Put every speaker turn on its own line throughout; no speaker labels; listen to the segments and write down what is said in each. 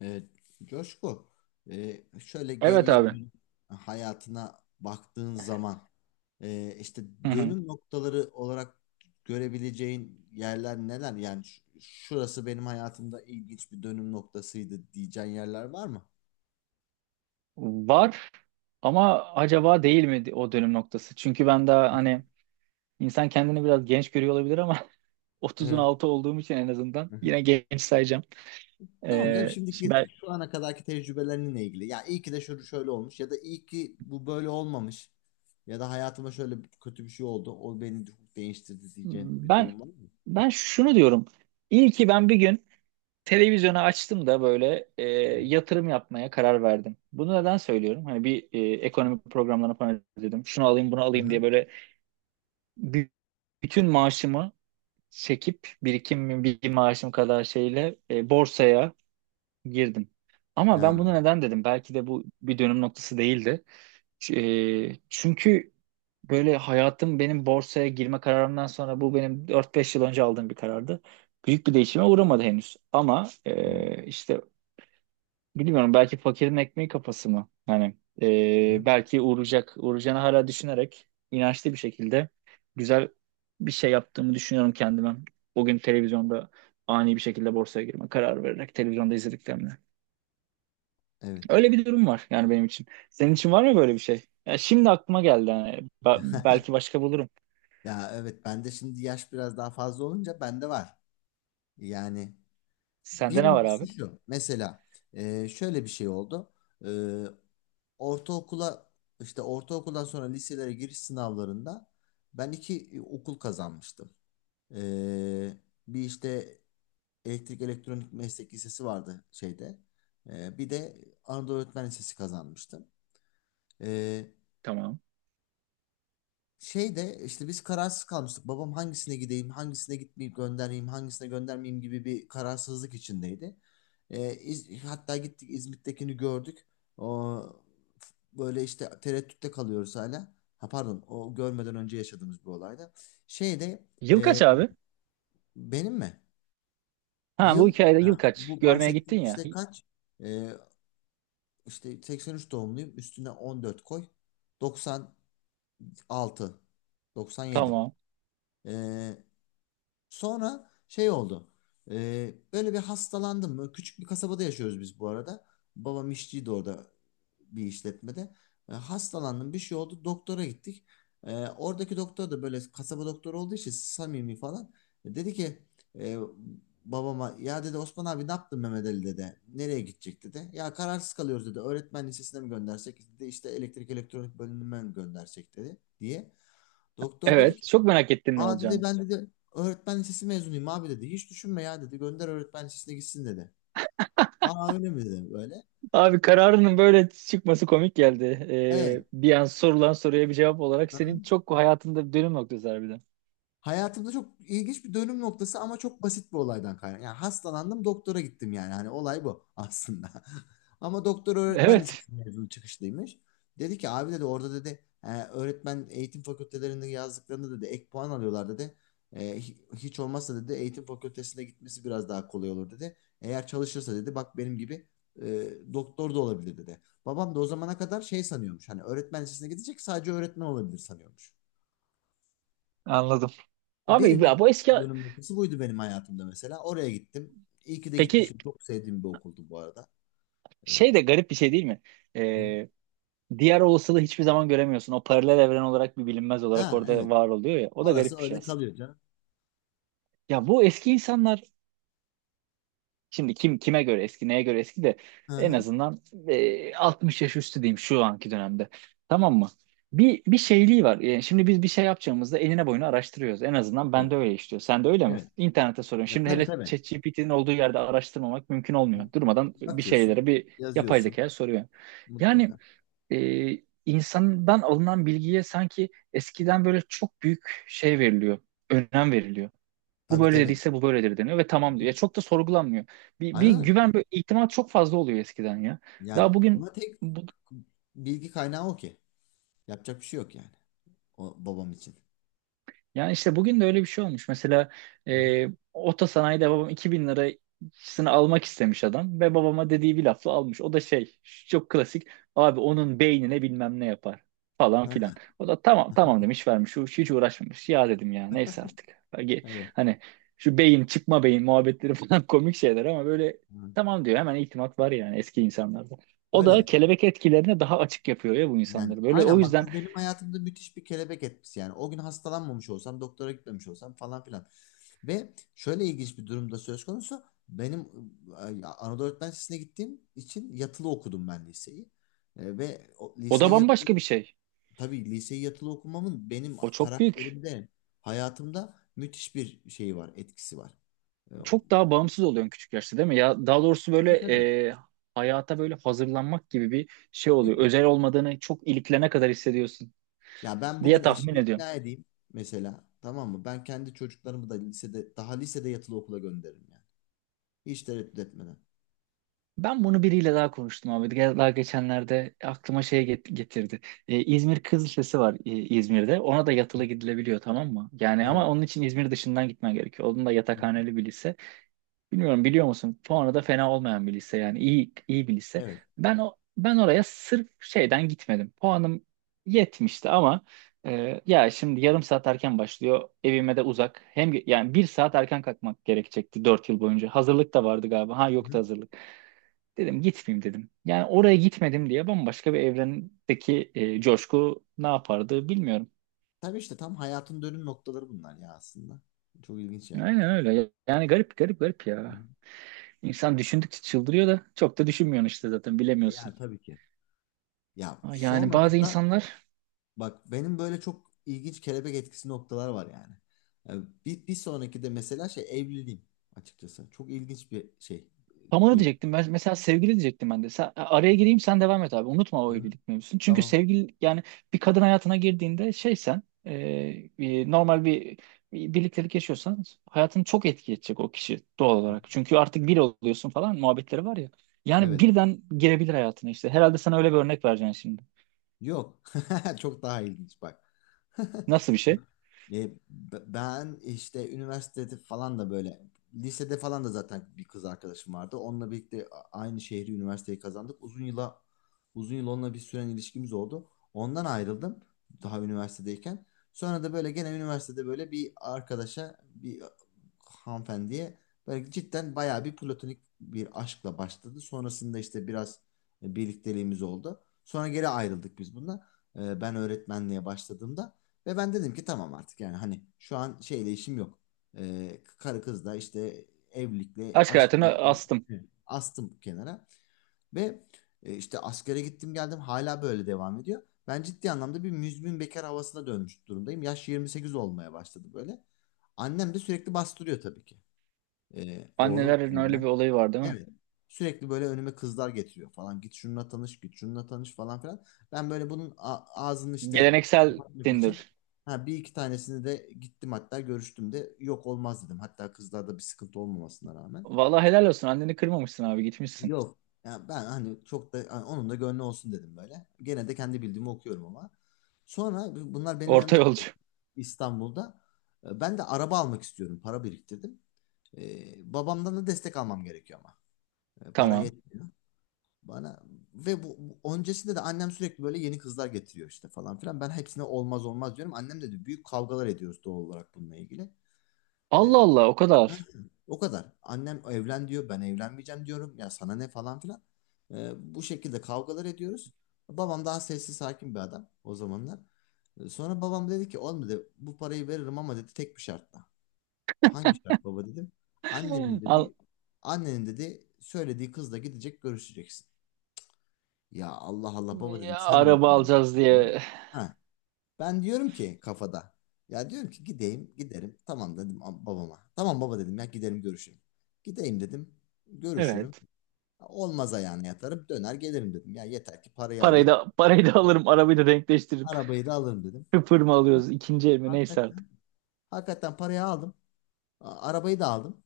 Evet, Coşku, şöyle
Evet
geriye
abi.
dön hayatına baktığın zaman, işte
Hı hı.
dönüm noktaları olarak görebileceğin yerler neler? Yani şurası benim hayatımda ilginç bir dönüm noktasıydı diyeceğin yerler var mı?
Var ama acaba değil mi o dönüm noktası? Çünkü ben daha hani insan kendini biraz genç görüyor olabilir ama 30'un
Evet.
altı olduğum için en azından
Hı hı.
yine genç sayacağım.
Tamam canım,
Şimdi
şimdiki
ben,
şu ana kadarki tecrübelerinle ilgili. Ya iyi ki de şöyle şöyle olmuş ya da iyi ki bu böyle olmamış ya da hayatıma şöyle kötü bir şey oldu. O beni çok değiştirdi diyeceğin bir
ben
durum var mı?
ben şunu diyorum. İyi ki ben bir gün televizyonu açtım da böyle yatırım yapmaya karar verdim. Bunu neden söylüyorum? Hani bir ekonomi programlarını falan izledim. Şunu alayım, bunu
Hı
alayım diye
hı.
böyle bü- bütün maaşımı çekip birikimim bir maaşım kadar şeyle borsaya girdim. Ama
Ha,
ben bunu neden dedim? Belki de bu bir dönüm noktası değildi. Ç- Çünkü böyle hayatım benim borsaya girme kararımdan sonra bu benim 4 5 yıl önce aldığım bir karardı. Büyük bir değişime uğramadı henüz. Ama
evet.
işte bilmiyorum, belki fakirin ekmeği kafası mı? Hani
Aha,
belki uğrayacak, uğrayacağını hala düşünerek inançlı bir şekilde güzel bir şey yaptığımı düşünüyorum kendime. O gün televizyonda ani bir şekilde borsaya girme kararı vererek televizyonda izlediklerimle.
evet.
Öyle bir durum var yani benim için. Senin için var mı böyle bir şey? Ya şimdi aklıma geldi hani. Belki başka bulurum.
Ya evet, bende şimdi yaş biraz daha fazla olunca bende var. Yani
Sende ne var
birincisi
abi?
şu. Mesela şöyle bir şey oldu. E, ortaokula işte ortaokuldan sonra liselere giriş sınavlarında ben iki okul kazanmıştım. E, bir işte elektrik elektronik meslek lisesi vardı şeyde. Bir de Anadolu Öğretmen Lisesi kazanmıştım. E,
Tamam.
şey de işte biz kararsız kalmıştık. Babam hangisine gideyim, hangisine gitmeyip göndereyim, hangisine göndermeyeyim gibi bir kararsızlık içindeydi. Hatta gittik İzmit'tekini gördük. O, böyle işte tereddütte kalıyoruz hala. Ha pardon, o görmeden önce yaşadığımız bir olayda. Şeyde
Yıl kaç
e,
abi?
benim mi?
Ha bu
Yıl
hikayede yıl
ha,
kaç?
bu
Görmeye
bahsettiğim
gittin ya.
işte kaç? Ee, işte 83 doğumluyum. Üstüne 14 koy. 96, 97.
Tamam.
Sonra şey oldu. Böyle bir hastalandım. Böyle küçük bir kasabada yaşıyoruz biz bu arada. Babam işçiydi orada bir işletmede. Hastalandım, bir şey oldu. Doktora gittik. Oradaki doktor da böyle kasaba doktoru olduğu için samimi falan. Dedi ki e, babama, ya dedi, Osman abi ne yaptın Mehmet Ali dedi. Nereye gidecek dedi. Ya kararsız kalıyoruz dedi. Öğretmen lisesine mi göndersek dedi. İşte elektrik elektronik bölümüne mi göndersek dedi diye. Doktor dedi
Evet.
ki,
Çok merak ettin ne
aa dedi,
olacağını.
ben dedi öğretmen lisesi mezunuyum abi dedi. Hiç düşünme ya dedi. Gönder öğretmen lisesine gitsin dedi. Aa öyle mi dedi böyle.
Abi kararının böyle çıkması komik geldi.
Evet.
Bir an sorulan soruya bir cevap olarak senin çok hayatında bir dönüm noktası harbiden.
Hayatımda çok ilginç bir dönüm noktası ama çok basit bir olaydan kaynak. Yani hastalandım doktora gittim yani. Hani olay bu aslında. Ama doktor öğretmen
Evet.
lisesi mezunu çıkışlıymış. Dedi ki, abi dedi orada dedi, öğretmen eğitim fakültelerinde yazdıklarında dedi ek puan alıyorlar dedi. " Hiç olmazsa dedi eğitim fakültesine gitmesi biraz daha kolay olur dedi. Eğer çalışırsa dedi bak benim gibi doktor da olabilir dedi. Babam da o zamana kadar şey sanıyormuş. Hani öğretmen lisesine gidecek, sadece öğretmen olabilir sanıyormuş.
Anladım. Abi
Birinci
ya bu eski...
dönüm noktası buydu benim hayatımda mesela. Oraya gittim. İyi ki de
Peki
gitmişim. Çok sevdiğim bir okuldu bu arada. Ee,
şey de garip bir şey değil mi?
hı.
Ee, Diğer olasılığı hiçbir zaman göremiyorsun. O paralel evren olarak bir bilinmez olarak
Ha
orada
evet.
var oluyor ya. O da garip
Orası
bir şey
öyle
aslında.
kalıyor canım.
Ya bu eski insanlar, şimdi kim kime göre eski, neye göre eski de
Hı
en
hı.
azından 60 yaş üstü diyeyim şu anki dönemde. Tamam mı? Bir bir şeyliği var. Yani şimdi biz bir şey yapacağımızda eline boyunu araştırıyoruz. En azından ben
Evet.
de öyle işliyor. Sen de öyle mi?
Evet.
İnternete soruyorum.
Ya
Şimdi
tabii
hele
tabii.
ChatGPT'nin olduğu yerde araştırmamak mümkün
Hı
olmuyor.
hı.
Durmadan bir
Bakıyorsun.
şeylere bir yapay
Yazıyorsun.
zekaya soruyor. Yani
Mutlaka.
e, insandan alınan bilgiye sanki eskiden böyle çok büyük şey veriliyor, önem veriliyor. Bu
Tabii
böyle
tabii.
dediyse bu böyledir deniyor ve
Hı
tamam diyor.
hı.
Ya çok da sorgulanmıyor. Bir, bir
Aynen öyle.
güven, bir ihtimal çok fazla oluyor eskiden ya.
Yani
Daha bugün
ama tek
bu-
bilgi kaynağı o ki. Yapacak bir şey yok yani. O babam için.
Yani işte bugün de öyle bir şey olmuş. Mesela
Hı hı.
e, otosanayide babam 2000 lirasını almak istemiş adam ve babama dediği bir lafla almış. O da şey, çok klasik, abi onun beynine bilmem ne yapar falan filan.
Ha,
O da tamam tamam demiş vermiş. Hiç, hiç uğraşmamış. Ya dedim ya neyse artık. Belki
evet.
hani şu beyin çıkma beyin muhabbetleri falan komik şeyler ama böyle
Hı.
tamam diyor, hemen itimat var yani eski insanlarda. O da
Öyle.
kelebek etkilerine daha açık yapıyor ya bu
Yani
insanları. Böyle o
aynen bak,
yüzden
bu benim hayatımda müthiş bir kelebek etkisi yani. O gün hastalanmamış olsam, doktora gitmemiş olsam falan filan. Ve şöyle ilginç bir durumda söz konusu. Benim Anadolu Öğretmen Lisesi'ne gittiğim için yatılı okudum ben liseyi. E, ve o
o da
liseyi yatılı,
bambaşka bir şey.
tabii liseyi yatılı okumamın benim
O çok büyük.
karakterimde, hayatımda müthiş bir şeyi var, etkisi var. E,
Çok daha bağımsız oluyorsun küçük yaşta değil mi? Ya daha doğrusu böyle
tabii tabii.
e, hayata böyle hazırlanmak gibi bir şey oluyor. Özel olmadığını çok iliklene kadar hissediyorsun
Ya ben bugün
diye tahmin
eşimi
ediyorum.
ikna edeyim mesela, tamam mı? Ben kendi çocuklarımı da lisede, daha lisede yatılı okula gönderirim yani. Hiç tereddüt etmeden.
Ben bunu biriyle daha konuştum abi. Daha geçenlerde aklıma şey getirdi. E, İzmir Kız Lisesi var İzmir'de. Ona da
Hı.
yatılı gidilebiliyor tamam mı? Yani
Evet.
ama onun için İzmir dışından gitmen gerekiyor. Onun da
Hı hı.
yatakhaneli bir lise. Bilmiyorum biliyor musun? Puanı da fena olmayan bir lise yani iyi bir lise.
Evet.
Ben oraya sırf şeyden gitmedim. Puanım yetmişti ama ya şimdi yarım saat erken başlıyor. Evime de uzak. Hem yani 1 saat erken kalkmak gerekecekti 4 yıl boyunca. Hazırlık da vardı galiba. Ha
Hı
yoktu
hı.
hazırlık. Dedim gitmeyeyim dedim. Yani oraya gitmedim diye bambaşka bir evrendeki coşku ne yapardı bilmiyorum.
Tabii işte tam hayatın dönüm noktaları bunlar ya aslında. Çok ilginç yani.
Aynen öyle. Yani garip garip garip
Hı.
ya. İnsan düşündükçe çıldırıyor da çok da düşünmüyorsun işte zaten
E ya
bilemiyorsun.
tabii ki. Ya
Yani bazı
sonrasında
insanlar
bak benim böyle çok ilginç kelebek etkisi noktalar var yani. Yani bir sonraki de mesela şey, evliliğim açıkçası. Çok ilginç bir şey.
tamamı
Dönüm.
diyecektim. Ben mesela sevgili diyecektim ben de. Sen, araya gireyim sen devam et abi. Unutma
Hı
o
hı.
evlilik mevzusunu. Çünkü
Tamam.
sevgili yani bir kadın hayatına girdiğinde şey sen normal bir, bir birliktelik yaşıyorsan hayatını çok etki edecek o kişi doğal
Hı hı.
olarak. Çünkü artık bir oluyorsun falan muhabbetleri var ya. Yani
Evet.
birden girebilir hayatına işte. Herhalde sana öyle bir örnek vereceksin şimdi.
Yok. Çok daha ilginç bak.
Nasıl bir şey?
Ben işte üniversitede falan da böyle, lisede falan da zaten bir kız arkadaşım vardı. Onunla birlikte aynı şehri, üniversiteyi kazandık. Uzun yıl onunla bir süren ilişkimiz oldu. Ondan ayrıldım daha üniversitedeyken. Sonra da böyle gene üniversitede böyle bir arkadaşa, bir hanımefendiye böyle cidden bayağı bir platonik bir aşkla başladı. Sonrasında işte biraz birlikteliğimiz oldu. Sonra geri ayrıldık biz bununla. E, ben öğretmenliğe başladığımda. Ve ben dedim ki, tamam artık yani, hani şu an şeyle işim yok. Karı kız da işte, evlilikle
Aşk
aşkla.
hayatına astım.
Hı. Astım kenara ve işte askere gittim geldim, hala böyle devam ediyor. Ben ciddi anlamda bir müzmin bekar havasına dönmüş durumdayım. Yaş 28 olmaya başladı böyle. Annem de sürekli bastırıyor tabii ki. Oğlum
Annelerin öyle bir
evlen.
olayı var değil mi?
Evet. Sürekli böyle önüme kızlar getiriyor falan. Git şununla tanış, git şununla tanış falan filan. Ben böyle bunun ağzını işte
Geleneksel
kapatmak için,
Tinder.
ha, bir iki tanesini de gittim hatta görüştüm de, yok olmaz dedim. Hatta kızlarda bir sıkıntı olmamasına rağmen.
Vallahi helal olsun. Anneni kırmamışsın abi gitmişsin.
Yok. Ya ben hani çok da hani onun da gönlü olsun dedim böyle. Gene de kendi bildiğimi okuyorum ama. Sonra bunlar benim
Orta
yanımda kalıyor
yolcu.
İstanbul'da. Ben de araba almak istiyorum. Para biriktirdim. Babamdan da destek almam gerekiyor ama. Para
Tamam.
yetmiyor bana. Ve öncesinde de annem sürekli böyle yeni kızlar getiriyor işte falan filan. Ben hepsine olmaz olmaz diyorum. Annem de, büyük kavgalar ediyoruz doğal olarak bununla ilgili.
Allah
Ee,
Allah o kadar.
o kadar. Annem evlen diyor, ben evlenmeyeceğim diyorum. Ya sana ne falan filan. Bu şekilde kavgalar ediyoruz. Babam daha sessiz sakin bir adam o zamanlar. Sonra babam dedi ki, olmadı bu parayı veririm ama dedi, tek bir şartla. Hangi şart baba dedim. Annenin
Al,
dedi annenin dedi söylediği kızla gidecek, görüşeceksin. Ya Allah Allah baba dedim,
ya,
sen de mi
araba
bunu
alacağız
istiyorsun ya?
diye.
Ha, ben diyorum ki kafada. Ya diyorum ki gideyim, giderim. Tamam dedim babama. Tamam baba dedim, ya giderim görüşürüm. Gideyim dedim, görüşürüm.
Evet.
Olmaz ayağına yatarım, döner gelirim dedim. Ya yeter ki parayı
Parayı
alayım.
da parayı da alırım. Arabayı da denkleştiririm.
Arabayı da alırım dedim.
Sıfır mı alıyoruz? İkinci el mi? Neyse artık.
Hakikaten, hakikaten parayı aldım. Arabayı da aldım.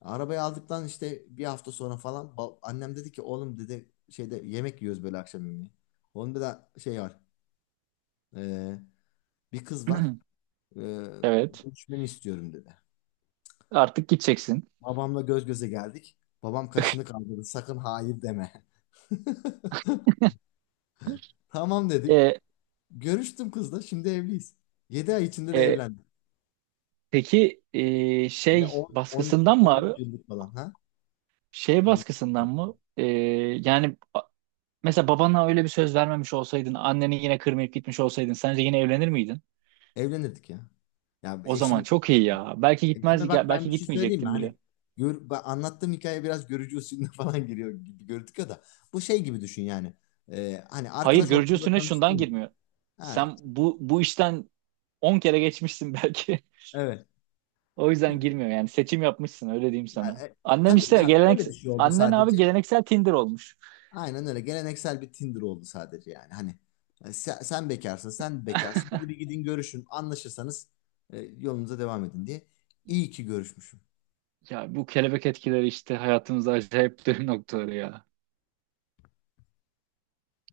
Arabayı aldıktan işte bir hafta sonra falan, annem dedi ki, oğlum dedi, şeyde yemek yiyoruz böyle akşam yemeği. Onun bir de şey var. Ee, bir kız var. Ee,
Evet.
görüşmeni istiyorum dedi.
Artık gideceksin.
Babamla göz göze geldik. Babam kaşını kaldırdı. Sakın hayır deme. Tamam dedik.
E,
Görüştüm kızla. Şimdi evliyiz. 7 ay içinde de
e,
evlendik.
peki
Ve
şey
10, 12,
baskısından mı abi?
13 yıllık falan, ha?
Şey
12
baskısından
yıllık.
mı? Yani mesela babana öyle bir söz vermemiş olsaydın, anneni yine kırmayıp gitmiş olsaydın, sence yine evlenir miydin?
Evlenirdik ya. Ya
O zaman çok iyi ya. Belki
eşime
gitmez,
bak, ben
belki
bir şey söyleyeyim mi?
gitmeyecektin
Hani
bile.
ben anlattığım hikaye biraz görücü usulüne falan giriyor gibi gördük ya da. Bu şey gibi düşün yani. Hani
Hayır
arkadaş
görücü
ortamında
usulüne şundan
tanıştığın gibi.
girmiyor.
Ha,
Sen bu işten 10 kere geçmişsin belki.
evet.
O yüzden girmiyor yani seçim yapmışsın öyle diyeyim
Yani,
sana. Annem
tabii
işte
ya şöyle bir şey oldu
annen abi
sadece.
geleneksel Tinder olmuş.
Aynen öyle. Geleneksel bir Tinder oldu sadece yani. Hani sen bekarsın, sen bekarsın. Hadi bir gidin görüşün. Anlaşırsanız yolunuza devam edin diye. İyi ki görüşmüşüm.
Ya bu kelebek etkileri işte hayatımızda acayip dönüm noktaları ya.